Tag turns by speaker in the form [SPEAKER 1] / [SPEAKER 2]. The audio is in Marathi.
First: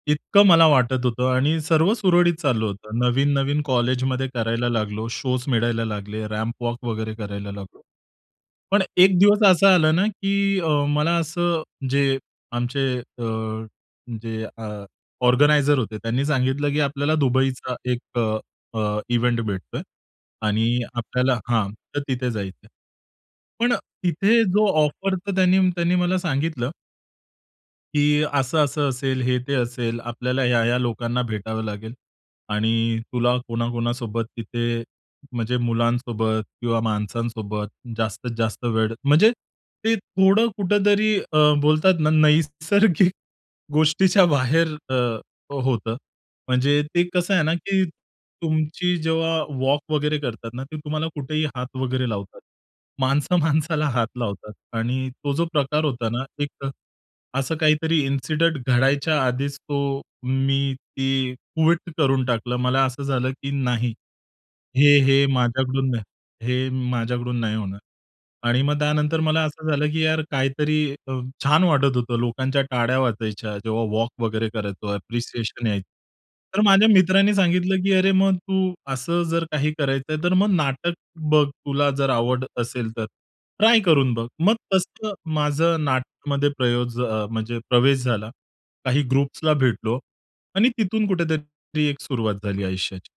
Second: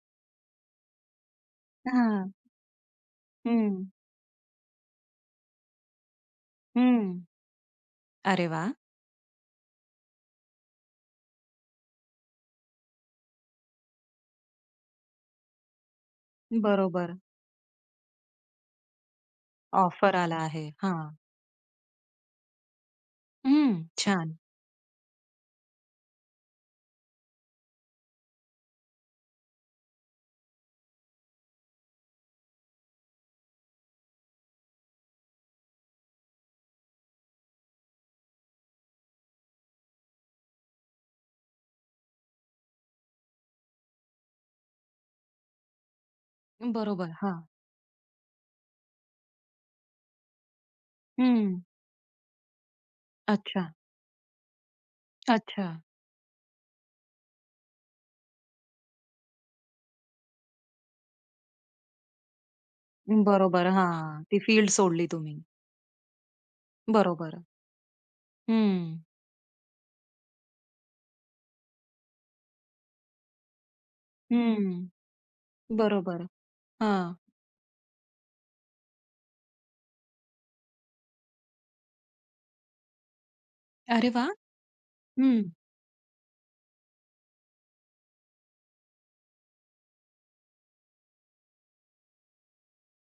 [SPEAKER 1] इतकं मला वाटत होतं आणि सर्व
[SPEAKER 2] हां.
[SPEAKER 1] सुरळीत चालू होतं. नवीन-नवीन
[SPEAKER 2] हं.
[SPEAKER 1] कॉलेजमध्ये करायला लागलो, शोज मिळायला लागले, रॅम्पवॉक वगैरे
[SPEAKER 2] हं.
[SPEAKER 1] करायला लागलो.
[SPEAKER 2] अरे वाह!
[SPEAKER 1] पण एक दिवस असं आलं ना, की अ, मला असं जे आमचे अ, जे अ, ऑर्गनायझर होते त्यांनी सांगितलं की आपल्याला
[SPEAKER 2] बरोबर.
[SPEAKER 1] दुबईचा एक अ, इव्हेंट भेटतोय
[SPEAKER 2] ऑफर आला आहे,
[SPEAKER 1] आणि
[SPEAKER 2] हां.
[SPEAKER 1] आपल्याला हां तर तिथे जायचं.
[SPEAKER 2] हं,
[SPEAKER 1] पण
[SPEAKER 2] छान.
[SPEAKER 1] तिथे जो ऑफर तर त्यांनी त्यांनी मला सांगितलं. की असं, असं असेल, हे ते असेल, आपल्याला ह्या-ह्या लोकांना भेटावं लागेल आणि तुला कोणा-कोणासोबत तिथे म्हणजे मुलांसोबत किंवा माणसांसोबत जास्तीत जास्त वेळ म्हणजे ते थोडं कुठेतरी अ, बोलतात ना नैसर्गिक गोष्टीच्या बाहेर अ, होतं. म्हणजे ते
[SPEAKER 2] बरोबर,
[SPEAKER 1] कसं
[SPEAKER 2] हां.
[SPEAKER 1] आहे ना, की तुमची जेव्हा वॉक वगैरे करतात ना, ते तुम्हाला कुठेही
[SPEAKER 2] हं.
[SPEAKER 1] हात वगैरे लावतात. माणसं
[SPEAKER 2] अच्छा.
[SPEAKER 1] माणसाला हात लावतात आणि तो जो
[SPEAKER 2] अच्छा.
[SPEAKER 1] प्रकार होता ना, एक असं काहीतरी इन्सिडंट घडायच्या आधीच तो मी ती क्विट करून टाकलं. मला असं झालं की
[SPEAKER 2] बरोबर,
[SPEAKER 1] नाही.
[SPEAKER 2] हां. ती फील्ड
[SPEAKER 1] हे,
[SPEAKER 2] सोडली
[SPEAKER 1] हे
[SPEAKER 2] तुम्ही.
[SPEAKER 1] माझ्याकडुन नाही, हे माझ्याकडून
[SPEAKER 2] बरोबर.
[SPEAKER 1] नाही होणार आणि मग
[SPEAKER 2] हं.
[SPEAKER 1] त्यानंतर मला अस झाल की यार काही तरी अ, छान वाटत होतं. लोकांच्या टाळ्या वाजायच्या जेव्हा वॉक वगैरे
[SPEAKER 2] हं.
[SPEAKER 1] करायचो ऍप्रिसिएशन यायचं.
[SPEAKER 2] बरोबर,
[SPEAKER 1] तर माझ्या
[SPEAKER 2] हां.
[SPEAKER 1] मित्रांनी सांगितलं की "अरे मग तू अस जर काही करायचं आहे तर मग नाटक बघ तुला जर आवड असेल तर, ट्राय
[SPEAKER 2] अरे
[SPEAKER 1] करून बघ."
[SPEAKER 2] वाह!
[SPEAKER 1] मग तसं
[SPEAKER 2] हं.
[SPEAKER 1] माझ नाटकमध्ये प्रयोग प्रवेश म्हणजे प्रवेश झाला. काही ग्रुप्सला भेटलो आणि तिथून कुठे तरी एक सुरुवात झाली आयुष्याची.